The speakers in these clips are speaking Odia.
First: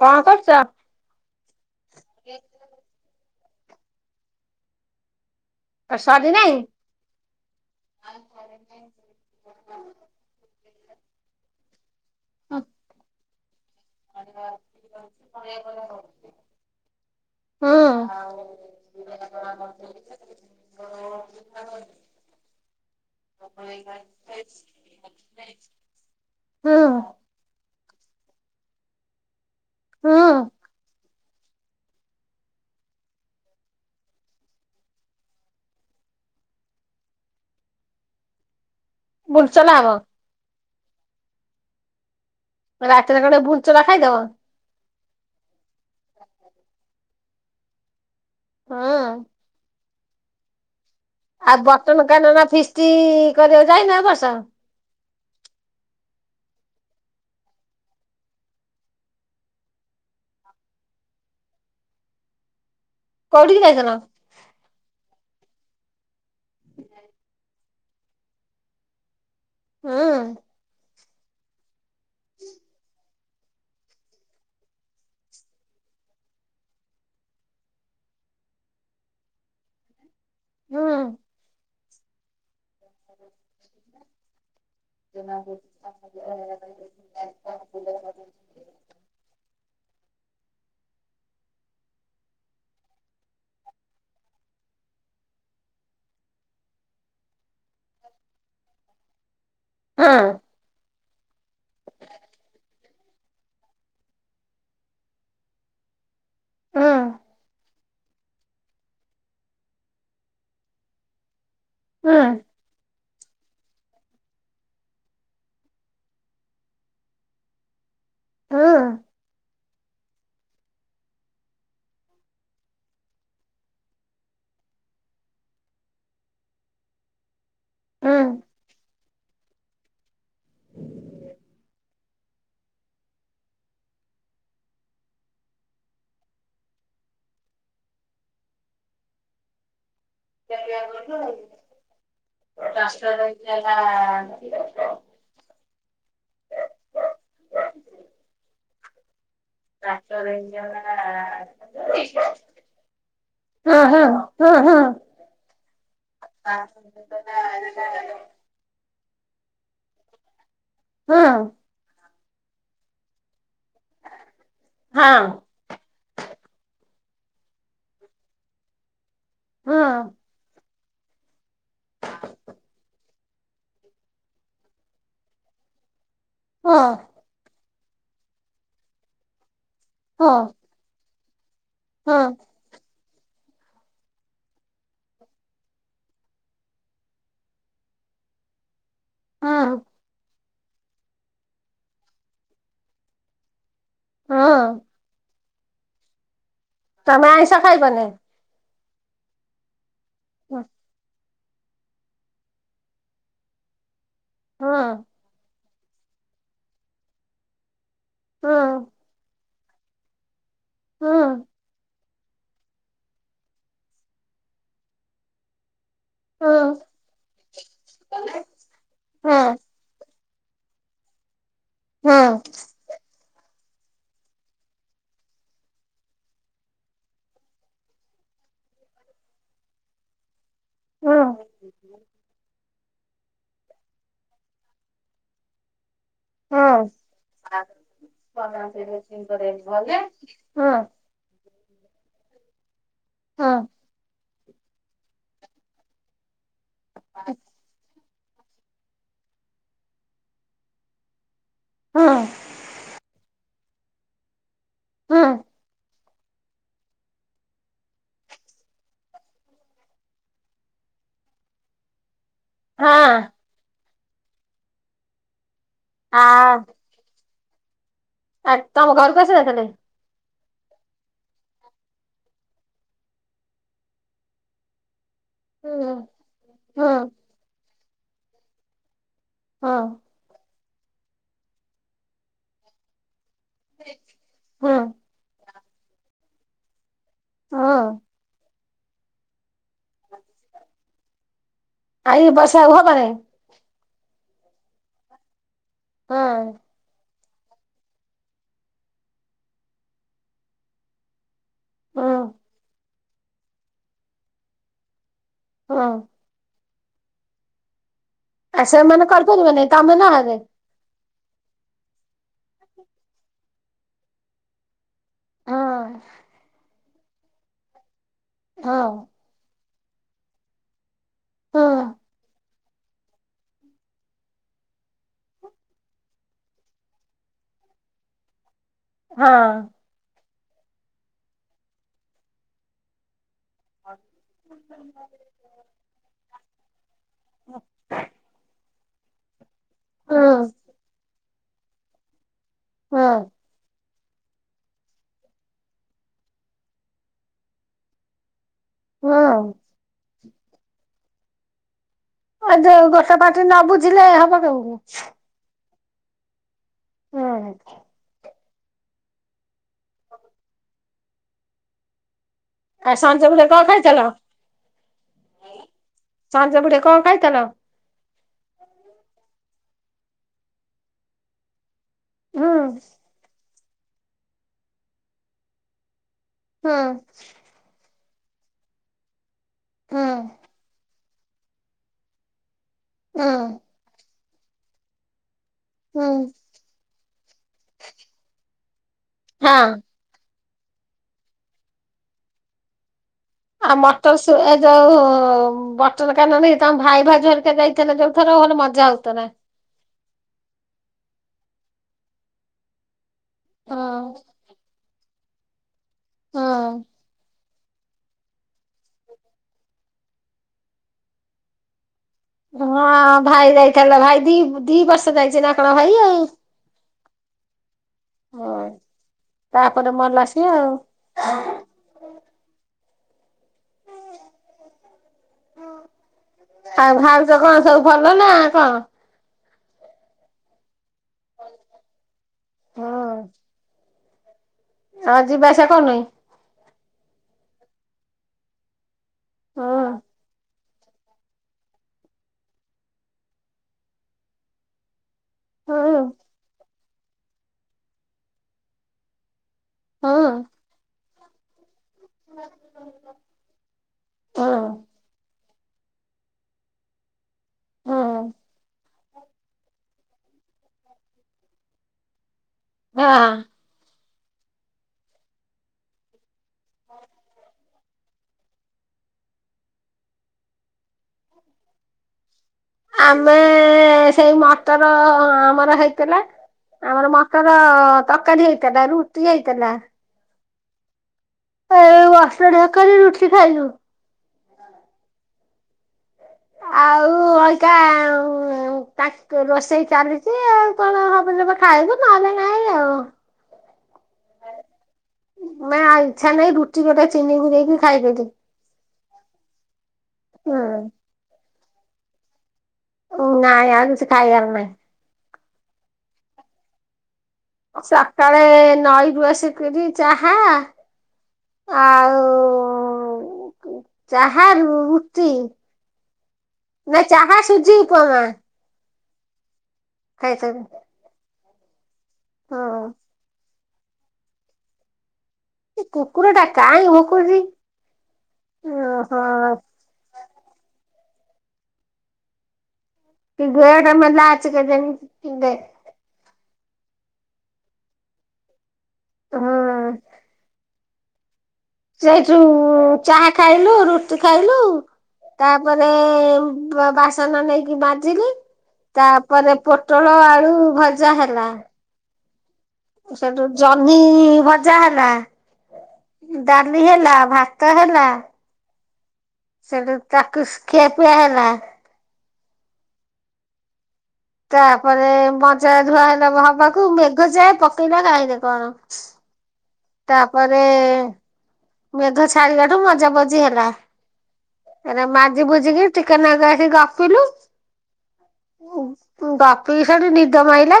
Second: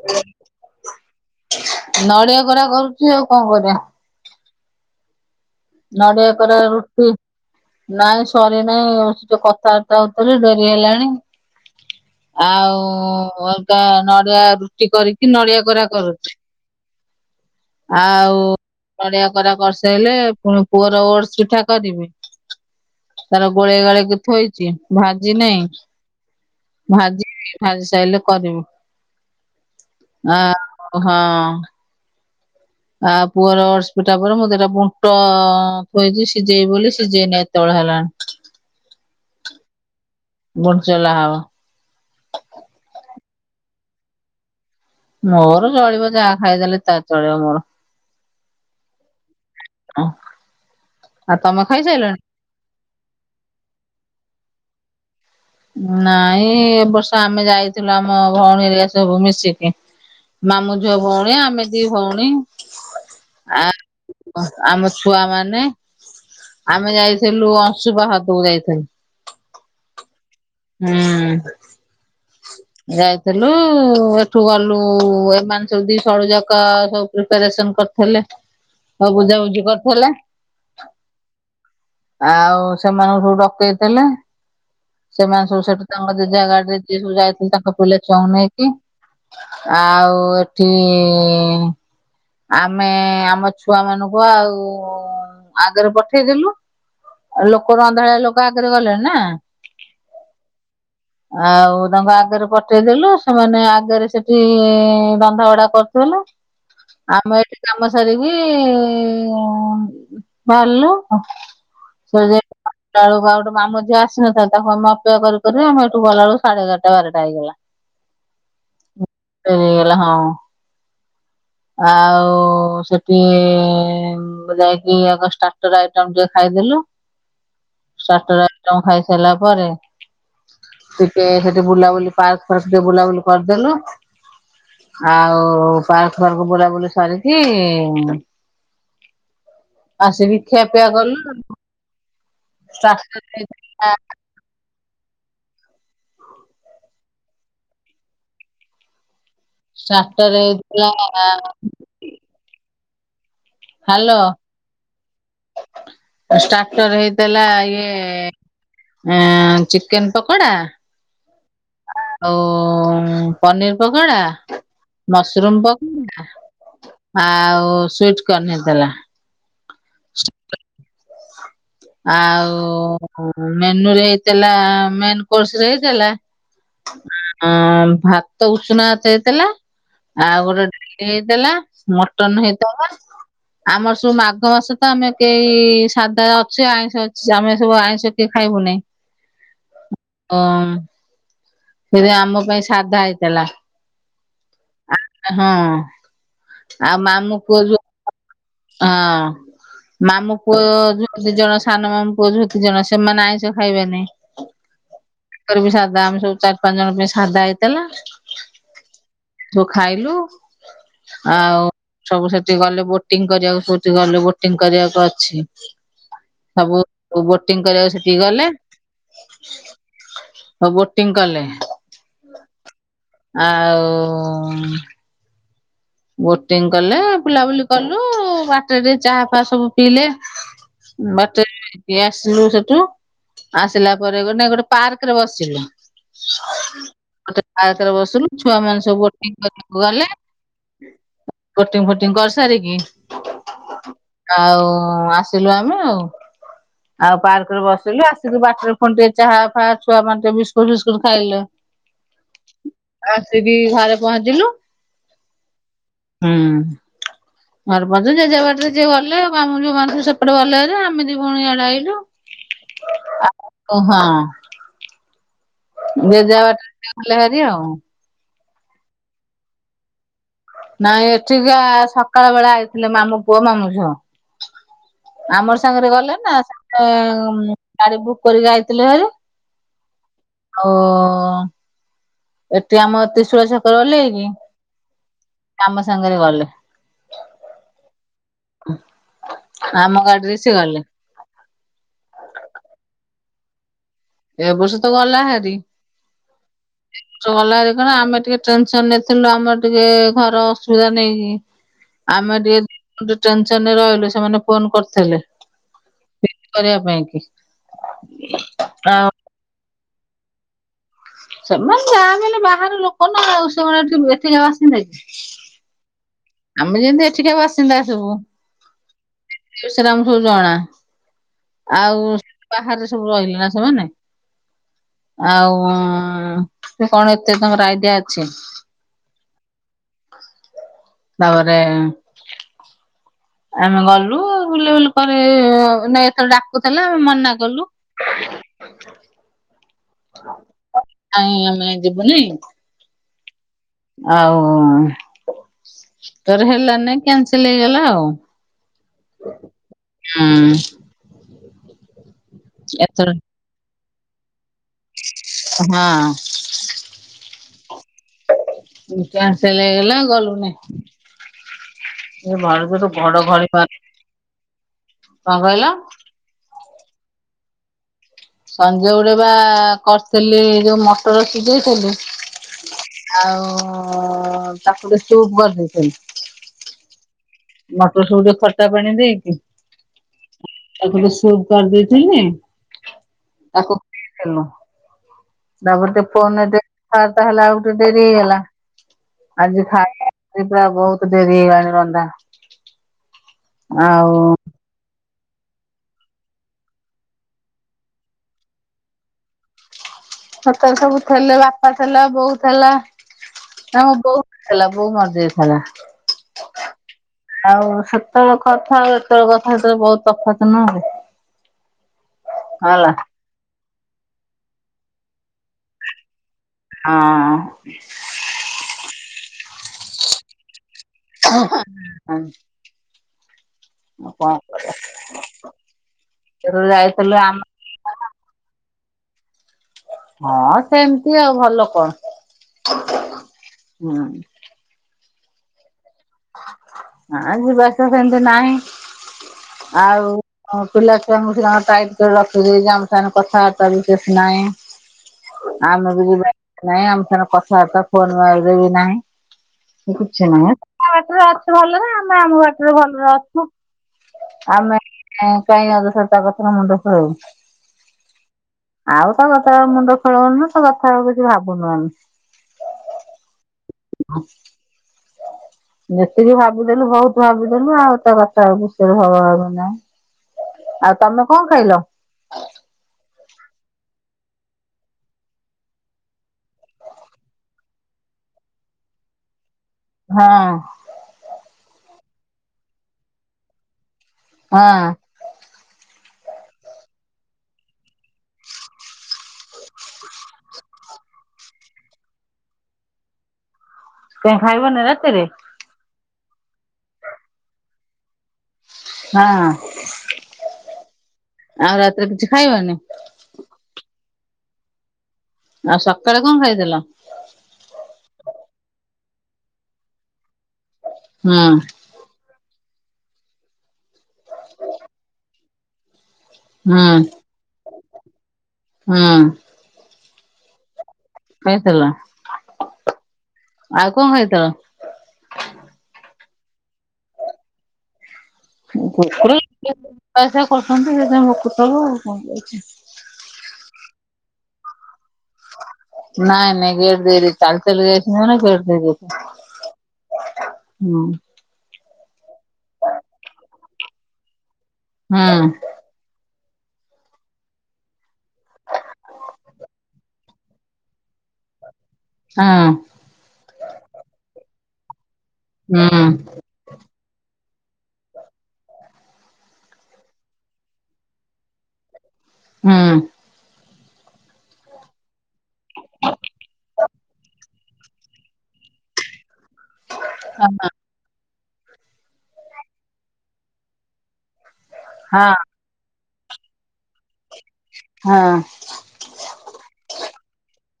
କଣ କରୁଚ? ନଡିଆ କୋରା କରୁଚି ଆଉ କଣ କରିବା। ସରି ନଡିଆ ନାଇଁ କୋରା ରୁଟି। ନାଇଁ ସରି ନାଇଁ ସେ କଥାବାର୍ତ୍ତା ହୋଉଥିଲି ଡେରି ହେଲାଣି। ହୁଁ। ଆଉ ଅଲଗା ନଡିଆ ରୁଟି କରିକି ନଡିଆ କୋରା କରୁଚି। ଆଉ ନଡିଆ କୋରା କରିସେଇଲେ ମୋ ପୁଅର ଓଡସ୍‌ ପିଠା କରିବି। ତାର ଗୋଳେଇ ଗାଳେଳି କି ଥୋଇଛି ଭାଜି ନେଇଁ ହୁଁ ଭାଜିବି। ଭାଜି ସାଇଲେ କରିବୁ ହୁଁ ଆ ହଁ। ଆ ପୁଅର ଓଡ଼ସ୍‌ ପିଠା ପରେ ମୁଁ ଦିଟା ବୁଟ ଥୋଇଚି ସିଜେଇବି ବୋଲି ସିଜେଇନି ଏତୋଳେ ହେଲାଣି। ବୁଲଚନା କଣ? ବଡ଼ଚଲା ହବ। ରାତିରେ କଣ ଭୁଲ୍ ଚଲା ଖାଇଦବ? ମୋର ଚଳିବ ଯାହା ଖାଇଦେଲେ ତା ଚଳିବ ମୋର। ହୁଁ। ଅଁ ଆଉ ଗଟନ କାନନ ଫିଷ୍ଟି କରିବାକୁ ଯାଇନ ଏ ବର୍ଷ? ନାଇଁ ଏ ବର୍ଷ ଆମେ ଯାଇଥିଲୁ ଆମ ଭଉଣୀ ଏରିକା ସବୁ ମିଶିକି। ମାମୁଁ ଝିଅ ଭଉଣୀ ଆମେ ଦି ଭଉଣୀ। କୋଉଠିକି ଆ ଯାଇଥିଲ? ଆମ ଛୁଆ ମାନେ। ଆମେ ଯାଇଥିଲୁ ଅଂଶୁବା ହଦକୁ ଯାଇଥିଲୁ। ହୁଁ। ହୁଁ। ଯାଇଥିଲୁ ଏଠୁ ଗଲୁ ଏମାନେ ସବୁ ଦି ସଡୁଯାକ ସବୁ ପ୍ରିପାରେସନ୍‌ କରି ହେଲେ ସବୁ ବୁଝାବୁଝି କରିଥିଲେ। ହୁଁ। ଆଉ ସେମାନଙ୍କୁ ସବୁ ଡକେଇଥିଲେ। ସେମାନେ ସବୁ ସେଠୁ ତାଙ୍କ ଯେଝା ଗାଡି ରେ ଯାଇଥିଲେ ତାଙ୍କ ପିଲା ଛୁଆ ଙ୍କୁ ନେଇକି। ଆଉ ଏଠି ଆମେ ଆମ ଛୁଆ ମାନଙ୍କୁ ଆଉ ଆଗରେ ପଠେଇଦେଲୁ। ଆଉ ଲୋକ ର ଅନ୍ଧାଳିଆ ଲୋକ ଆଗରେ ଗଲେଣି ନା। ହେଁ। ଆଉ ତାଙ୍କୁ ଆଗରେ ପଠେଇ ଦେଲେ ସେମାନେ ଆଗରେ ସେଠି ରନ୍ଦା ଭଡା କରୁଥିଲେ। ହଁ ଆମେ ଏଠି କାମ ସାରିକି ବାହାରିଲ ମାନେ ପା ଟା ବେଳକୁ ଆଉ ଗୋଟେ ମାମୁଁ ଝିଅ ଆସିନଥିଲା ତାକୁ ଆମେ ଅପେକ୍ଷା କରି କରି ଆମେ ଏଠୁ ଗଲାବେଳୁ ସାଢେ ଏଗାରଟ ବାରଟା ହେଇଗଲା। ହୁଁ। ଡେରି ହେଇଗଲା ହଁ। ଆଉ ସେଠି ଯାଇକି ଆଗ ଷ୍ଟାଟର ଆଇଟମ ଟିକେ ଖାଇଦେଲୁ। ହଁ ଷ୍ଟାଟର ଆଇଟମ୍ ଖାଇସାରିଲା ପରେ ଟିକେ ସେଠି ବୁଲାବୁଲି ପାର୍କ ଫାଷ୍ଟ ଟିକେ ବୁଲାବୁଲି କରିଦେଲୁ। ଆଉ ପାର ବୁଲାବୁଲି ସାରିକି ଆସି କି ଖିଆପିଆ କଲୁ ଆଉ। ହେଇଥିଲା [unintelligible] ଷ୍ଟାଟର ହେଇଥିଲା ହଁ ହଁ ହଁ ହଁ। ଷ୍ଟାଟର ହେଇଥିଲା ଇଏ ଏ ଚିକେନ ପକୋଡା ହଁ। ଆଉ ପନିର ପକୋଡା ହଁ ମସରୁମ ପକ ଆଉ ସୁଇଟ କର୍ଣ ହେଇଥିଲା। ହଁ। ଆଉ ମେନୁରେ ହେଇଥିଲା ମେନ କୋର୍ସରେ ହେଇଥିଲା। ହଁ ଆ ଭାତ ଉଷୁନା ଭାତ ହେଇଥିଲା ଆଉ ଗୋଟେ ହେଇଥିଲା ହଁ ମଟନ୍ ହେଇ ଆମର ସବୁ ମାଘ ମାସ ତ ଆମେ କେହି ସାଧା ସେ ଆଇଁଷ ଅଛି ଆମେ ସବୁ ଆଇଁଷ କିଏ ଖାଇବୁ ନାହିଁ। ହଁ। ଅମ୍ ସେଇରେ ଆମ ପାଇଁ ସାଧା ହେଇଥିଲା। ହଁ। ହଁ ଆଉ ମାମୁ ପୁଅ ଝୁଅ ଜାଣିନେଇ। ହଁ ମାମୁ ପୁଅ ଯ ଦି ଜଣ ସାନ ମାମୁ ପୁଅ ଝୁଅ ଦି ଜଣ ସେମାନେ ଆଇଁଷ ଖାଇବେନେଇ। ହଁ। ତାଙ୍କର ବି ସାଧା ଆମେ ସବୁ ଚାରି ପାଞ୍ଚ ଜଣଙ୍କ ପାଇଁ ସାଧା ହେଇଥିଲା। ହଁ। ଯୋଉ ଖାଇଲୁ ଆଉ ସବୁ ସେଠି ଗଲେ ବୋ ଟିଂ କରିବାକୁ ସଉଛି ଗଲେ ବୋଟିଂ କରିବାକୁ ଅଛି। ସବୁ ବୋଟିଂ କରିବାକୁ ସେଠିକି ଗଲେ। ଓଉ ବୋଟିଂ କଲେ। ହଁ। ଆଉ ବୋଟିଂ କଲେ ବୁଲାବୁଲି କଲୁ ବାଟରେ ଚାହା ଫା ସବୁ ପିଇଲେ। ବାଟରେ ହେଇକି ଆସିଲୁ ସେଠୁ। ଆସିଲା ପରେ ଗ ନାଇ ଗୋଟେ ପାର୍କ ରେ ବସିଲୁ। ଗୋଟେ ପାର୍କରେ ବସିଲୁ ଛୁଆ ମାନେ ସବୁ ବୋଟିଂ କରିବାକୁ ଗଲେ। ବୋଟିଂ ଫୋଟିଂ କରିସାରିକି ହଁ। ଆଉ ଆସିଲୁ ଆମେ ଆଉ ଆଉ ପାର୍କରେ ବସିଲୁ ଆ ସେ ବାଟରେ ଫୁଣୀ ଟିକେ ଚାହା ଫା ଛୁଆ ମାନେ ଟିକେ ବିସ୍କୁଟ ଫିସ୍କୁଟ ଖାଇଲେ। ଆସିକି ଘରେ ପହଞ୍ଚିଲୁ। ହୁଁ। ହୁଁ। ଘର ପହଞ୍ଚିଲୁ ଜେଝା ବାଟରେ ଯିଏ ଗଲେ ମାମୁ ଝୁଅମାନେ ସେପଟେ ଗଲେହାରି ଆମେ ଦି ଭଉଣୀ ଇଆଡେ ଆଇଲୁ। ହଁ। ଓହୋ ହାଁ। ଯେଝା ବାଟରେ ଗଲେ ହାରି ଆଉ ଆ ତମ ଘରକୁ ଆସିନଥିଲେ? ନାଇଁ ଏଠିକି ସକାଳବେଳା ଆଇଥିଲେ ମାମୁଁ ପୁଅ ମାମୁଁ ଝିଅ। ଆମରି ସାଙ୍ଗରେ ଗଲେ ନା ଗାଡି ବୁକ୍ କରିକି ଆାଇଥିଲେ ଭାରି। ହଁ। ଓ। ଏଠି ଆମ ତ୍ରିଶୂଳିଆ ଛକରେ ଓଲ୍ହେଇକି ଆମ ସାଙ୍ଗରେ ଗଲେ। ହଁ। ଆମ ଗାଡିରେ ସିଏ ଗଲେ। ଆଜି ବର୍ଷା ଆଉ ହବନି। ଏ ବର୍ଷ ତ ଗଲା ହାରି। ହଁ। ଗଲାରେ କଣ ଆମେ ଟିକେ ଟେନସନରେ ଥିଲୁ ଆମର ଟିକେ ଘର ଅସୁବିଧା ନେଇକି। ଆମେ ଆଉ ଟିକେ [inaudible] ରହିଲୁ ସେମାନେ ଫୋନ କରୁଥିଲେ। ହଁ। [inaudible] କରିବା ପାଇଁ କି? ଆ ସେମାନେ ଆଉ କରିପାରିବେ ନାଇଁ ତମେ ନହେଲେ? ସେମାନେ ଯାହା ହେଲେ ବି ବାହାର ଲୋକ ନା ଆଉ ସେମାନେ ଏଠି ଏଠିକା ଆସିବେ କି? ହଁ। ଆମେ ଯେମିତି ଏଠିକି ଆ ଆସିଲେ ଆସିବୁ? ହଁ। ସେଗୁରା ଆମକୁ ସବୁ ଜଣା। ଆଉ ବାହାରେ ସବୁ ରହିଲେ ନା ସେମାନେ? ଆଉ ତ କଣ ଏତେ ତାଙ୍କର ଆଇଡିଆ ଅଛି। ହଁ। ତାପରେ ଆମେ ଗଲୁ ବୁଲାବୁଲି ପରେ ନାଇ ତ ଡାକୁଥିଲା ମନା କଲୁ ଅ ଆମେ ଯିବୁ ନାଇଁ। ହଁ। ଆଉ ତାର ହେଲା ନାଇ କ୍ୟାନସଲ ହେଇଗଲା ଆଉ ହଁ। ହୁଁ। ଆଉ ଯୋଉ ଏଥର ଗୋଟେ ପାଟିରେ ନ ବୁଝିଲେ ହବ କେମିତି? ହଁ। ହଁ। କ୍ୟାନ୍ସେଲ ହେଇଗଲା ଗଲୁନାଇ। ଘଡଘଡିି ମାରୁଛି ଆଉ ସଞ୍ଜ କଣ ବେଳେ ଖାଇଥିଲ? କହିଲ? ସାଞ୍ଜ ବୁଡେ କଣ ଖାଇଥିଲ? ସଞ୍ଜ ଗୁଡେ ବା କରିଥିଲି ଯୋଉ ମଟର ସିଝେଇଥିଲି ଆଉ ତାକୁ ଟିକେ ସୁପ୍ କରିଦେଇଥିଲି। ହଁ। ମଟର ସୁପ୍ ଟିକେ ଖଟା ପାଣି ଦେଇକି ହଁ। ତାକୁ ଟିକେ ସୁପ୍ କରି ଦେଇଥିଲି। ହଁ। ତାକୁ ପିଇ ଥେଲୁ। ତାପରେ ଟିକେ ହୁଁ ଫୋନ୍ ଦେ କଥାବାର୍ତ୍ତା ହେଲାବେଳକୁ ଟିକେ ଡେରି ହେଇଗଲା, ଆଜି ହଁ ଖାଇବା ସେ ପୁରା ବହୁତ ଡେରି ହେଇଗଲାଣିି ରନ୍ଧା। ଆ, ଆଉ ମଟର ସୁ ଏ ଯୋଉ ବଟନ କାନ ଇଏ ତୋମ ଭାଇ ଭାଉଜ ହେରକା ଯାଇଥିଲେ ଯୋଉ ଥର ଭଲ ମଜା ହଉଥୁଲା। ସେତେଳେ ସବୁ ଥିଲେ ବାପା ଥିଲା ବୋଉ ଥିଲା, ହଁ ଆମ ବୋଉ ହେଲା ବୋଉ ମରଯାଇଥିଲା। ହଁ। ଆଉ ସେତେବେଳେ କଥା ଆଉ ଏତେବେଳେ କଥା ସେ ବହୁତ ତଫାତ୍ ନା ଏବେ। ହଁ ଭାଇ ଯାଇଥିଲା, ଭାଇ ଦି ଦି ବର୍ଷ ଯାଇଛି ନା କଣ ଭାଇ ଆଉ। ହଁ। ହଁ ତାପରେ ମଲା ସିଏ ଆଉ। ହଁ। ହଁ କଣ କରିବା ସେଠୁରୁ ଆଉ ଯାଇଥିଲୁ ଭାଉଜ ଆମ କଣ ସବୁ ଭଲ ନା କଣ? ହଁ ସେମତି ଆଉ ଭଲ କଣ? ହଁ ହୁଁ, ଆଉ ଯିବା ଆସିବା କରୁନ କି? ନାଇ ଯିବା ଆସିବା ସେମିତି ନାହିଁ। ହଁ ଆଉ ହଁ ପିଲାଛୁଆଙ୍କୁ ସିଏ ତାଙ୍କର ଟାଇଟ୍ କରି ରଖିଦେଇଚି, ଆମ ସାଙ୍ଗରେ କଥାବାର୍ତ୍ତା ବିଶେଷ ନାଇଁ। ହଁ ଆମେ ବି ହଁ ଯିବାଆସିବା ନାହିଁ, ଆମ ସାଙ୍ଗରେ କଥାବାର୍ତ୍ତା ଫୋନ୍ ଏବେ ବି ନାହିଁ। ସେ କିଛି ନାହିଁ ଏ, [inaudible] ବାଟରେ ଅଛି ଭଲରେ ଆମେ ଆମ ବାଟରେ ଭଲରେ ଅଛୁ। ହଁ ଆମେ ଏଁ, କାଇଁ ଅଯଥାରେ ତା କଥାରେ ମୁଣ୍ଡ ପୂରେଇବୁ। ହଁ। ଆଉ ତା କଥାରେ ମୁଣ୍ଡ ଖେଳଉନୁ ତା କଥା ଆଉ କିଛି ଭାବୁନୁ ଆମେ। ହଁ। ହଁ। ଯେତିକି ଭାବିଥିଲୁ ବହୁତ ଭାବିଥିଲୁ ଆଉ ତା [unintelligible] ଆଉ ତୋମେ କଣ ଖାଇଲ? ଆମେ ସେଇ ମଟର ଆମର ହେଇଥିଲା ଆମର ମଟର ତରକାରୀ ହେଇଥିଲା, ରୁଟି ହେଇଥିଲା। ହଁ। ଏଇ ମଟର ତରକାରୀ କରି ରୁଟି ଖାଇଲୁ। ହଁ। ଆଉ ଅଇକା ଆଉଁ, ଆଉଁ ତାକୁ ରୋଷେଇ ଚାଲିଚି, ଆଉ କଣ ହବ ଯେବେ ଖାଇବୁ ନଲେ ନାଇଁ ଆଉ। କାଇଁ ଖାଇବନି ରାତିରେ? ନା ଆଉ ଇଚ୍ଛା ନାହିଁ, ରୁଟି ଗୋଟେ ଚିନିକୁ ଦେଇକି ଖାଇଦେଲି। ହଁ ହୁଁ। ଆଉ ରାତିରେ କିଛି ଖାଇବନି? ଉ ନାଇଁ ଆମିଷ ଖାଇଆର ନାହି। ଆଉ ସକାଳେ କଅଁ ଖାଇଥିଲ। ସକାଳେ ନଈରୁ ଆସିକରି ଚାହା ହଁ। ଆଉ ଚାହା ରୁ ରୁଟି। ହୁଁ ନାଇ ଚାହା ସୁଜି ଉପମା। ହଁ। ଖାଇ ସାରି ସୋଇଥିଲ? ହଁ। ଆଉ କଅଁ ଖାଇ ଥଲ। ସେ କୁକୁର ଟା କାଇଁ ଭୁକୁଛି। ଓହୋ [unintelligible] କି ଗେଡ଼ମେଲା ଅଛି କେଯାଣି ନାଇଁ ନାଇଁ ଗେଟ ଦେଇଦେଇଛି ଚାଲି ଚାଲି ଯାଇ ଚି ନା ଗେଟ ଦେଇଦି। ହଁ ହୁଁ। ସେଇଠୁ ଚାହା ଖାଇଲୁ ରୁଟି ଖାଇଲୁ ହୁଁ ତାପରେ ସେ ବାସନ ନେଇକି ମାଜିଲି ତାପରେ ପୋଟଳ ଆଳୁ ଭଜା ହେଲା। ହଁ ସେଠୁ ଜହ୍ନି ଭଜା ହେ। ହୁଁ।। ଡାଲି ହେଲା ଭାତ ହେଲା ସେଠୁ ତାକୁ ଖିଆ ପିଆ ହେଲା। ହୁଁ। ତାପରେ ମଜା ଧୁଆ ହେଲା ହବାକୁ ମେଘ ଯେ ପକେଇଲା କାହିଁରେ କଣ। ତାପରେ ମେଘ ଛାଡିଲାଠୁ ମଜା ମଜି ହେଲା ହେରା ହଁ ମାଜି ମୁଝିକି ଟିକନାଗୁ ଏଠି ଗପିଲୁ। ହଁ। ଗପି କି ସେଠୁ ନିଦ ମାଇଲା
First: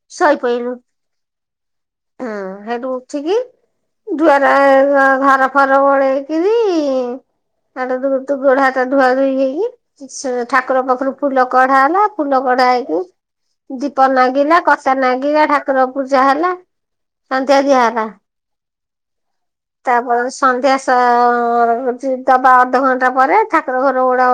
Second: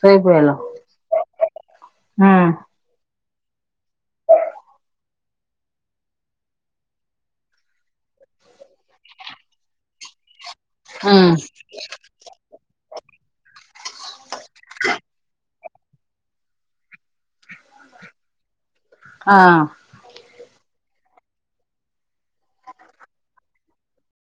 ଶୋଇପଇଲ ଶହିପହିଲୁ। ହୁଁ ହେଟୁ। ଉଠିକି ଦୁଆର ଘର ଫାର ଓଳେଇକରି ହୋଟୁ ତୁଗୋଡ ହାତ ଧୁଆ ଧୁଇ ହେଇକି ଠାକୁର ପାଖରୁ ହୁଁ ଫୁଲ କଢା ହେଲା ଫୁଲ କଡା ହେଇକି ଦୀପ ନାଗିଲା କଷା ନାଗିଲା ଠାକୁର ପୂଜା ହେଲା। ସନ୍ଧ୍ୟ। ଦିଆ ହେଲା। ହଁ। ତାପରେ ସନ୍ଧ୍ୟା ଦବା ଅଧଘଣ୍ଟା ପରେ ଠାକୁର ଘର ଉଡା ଉଳି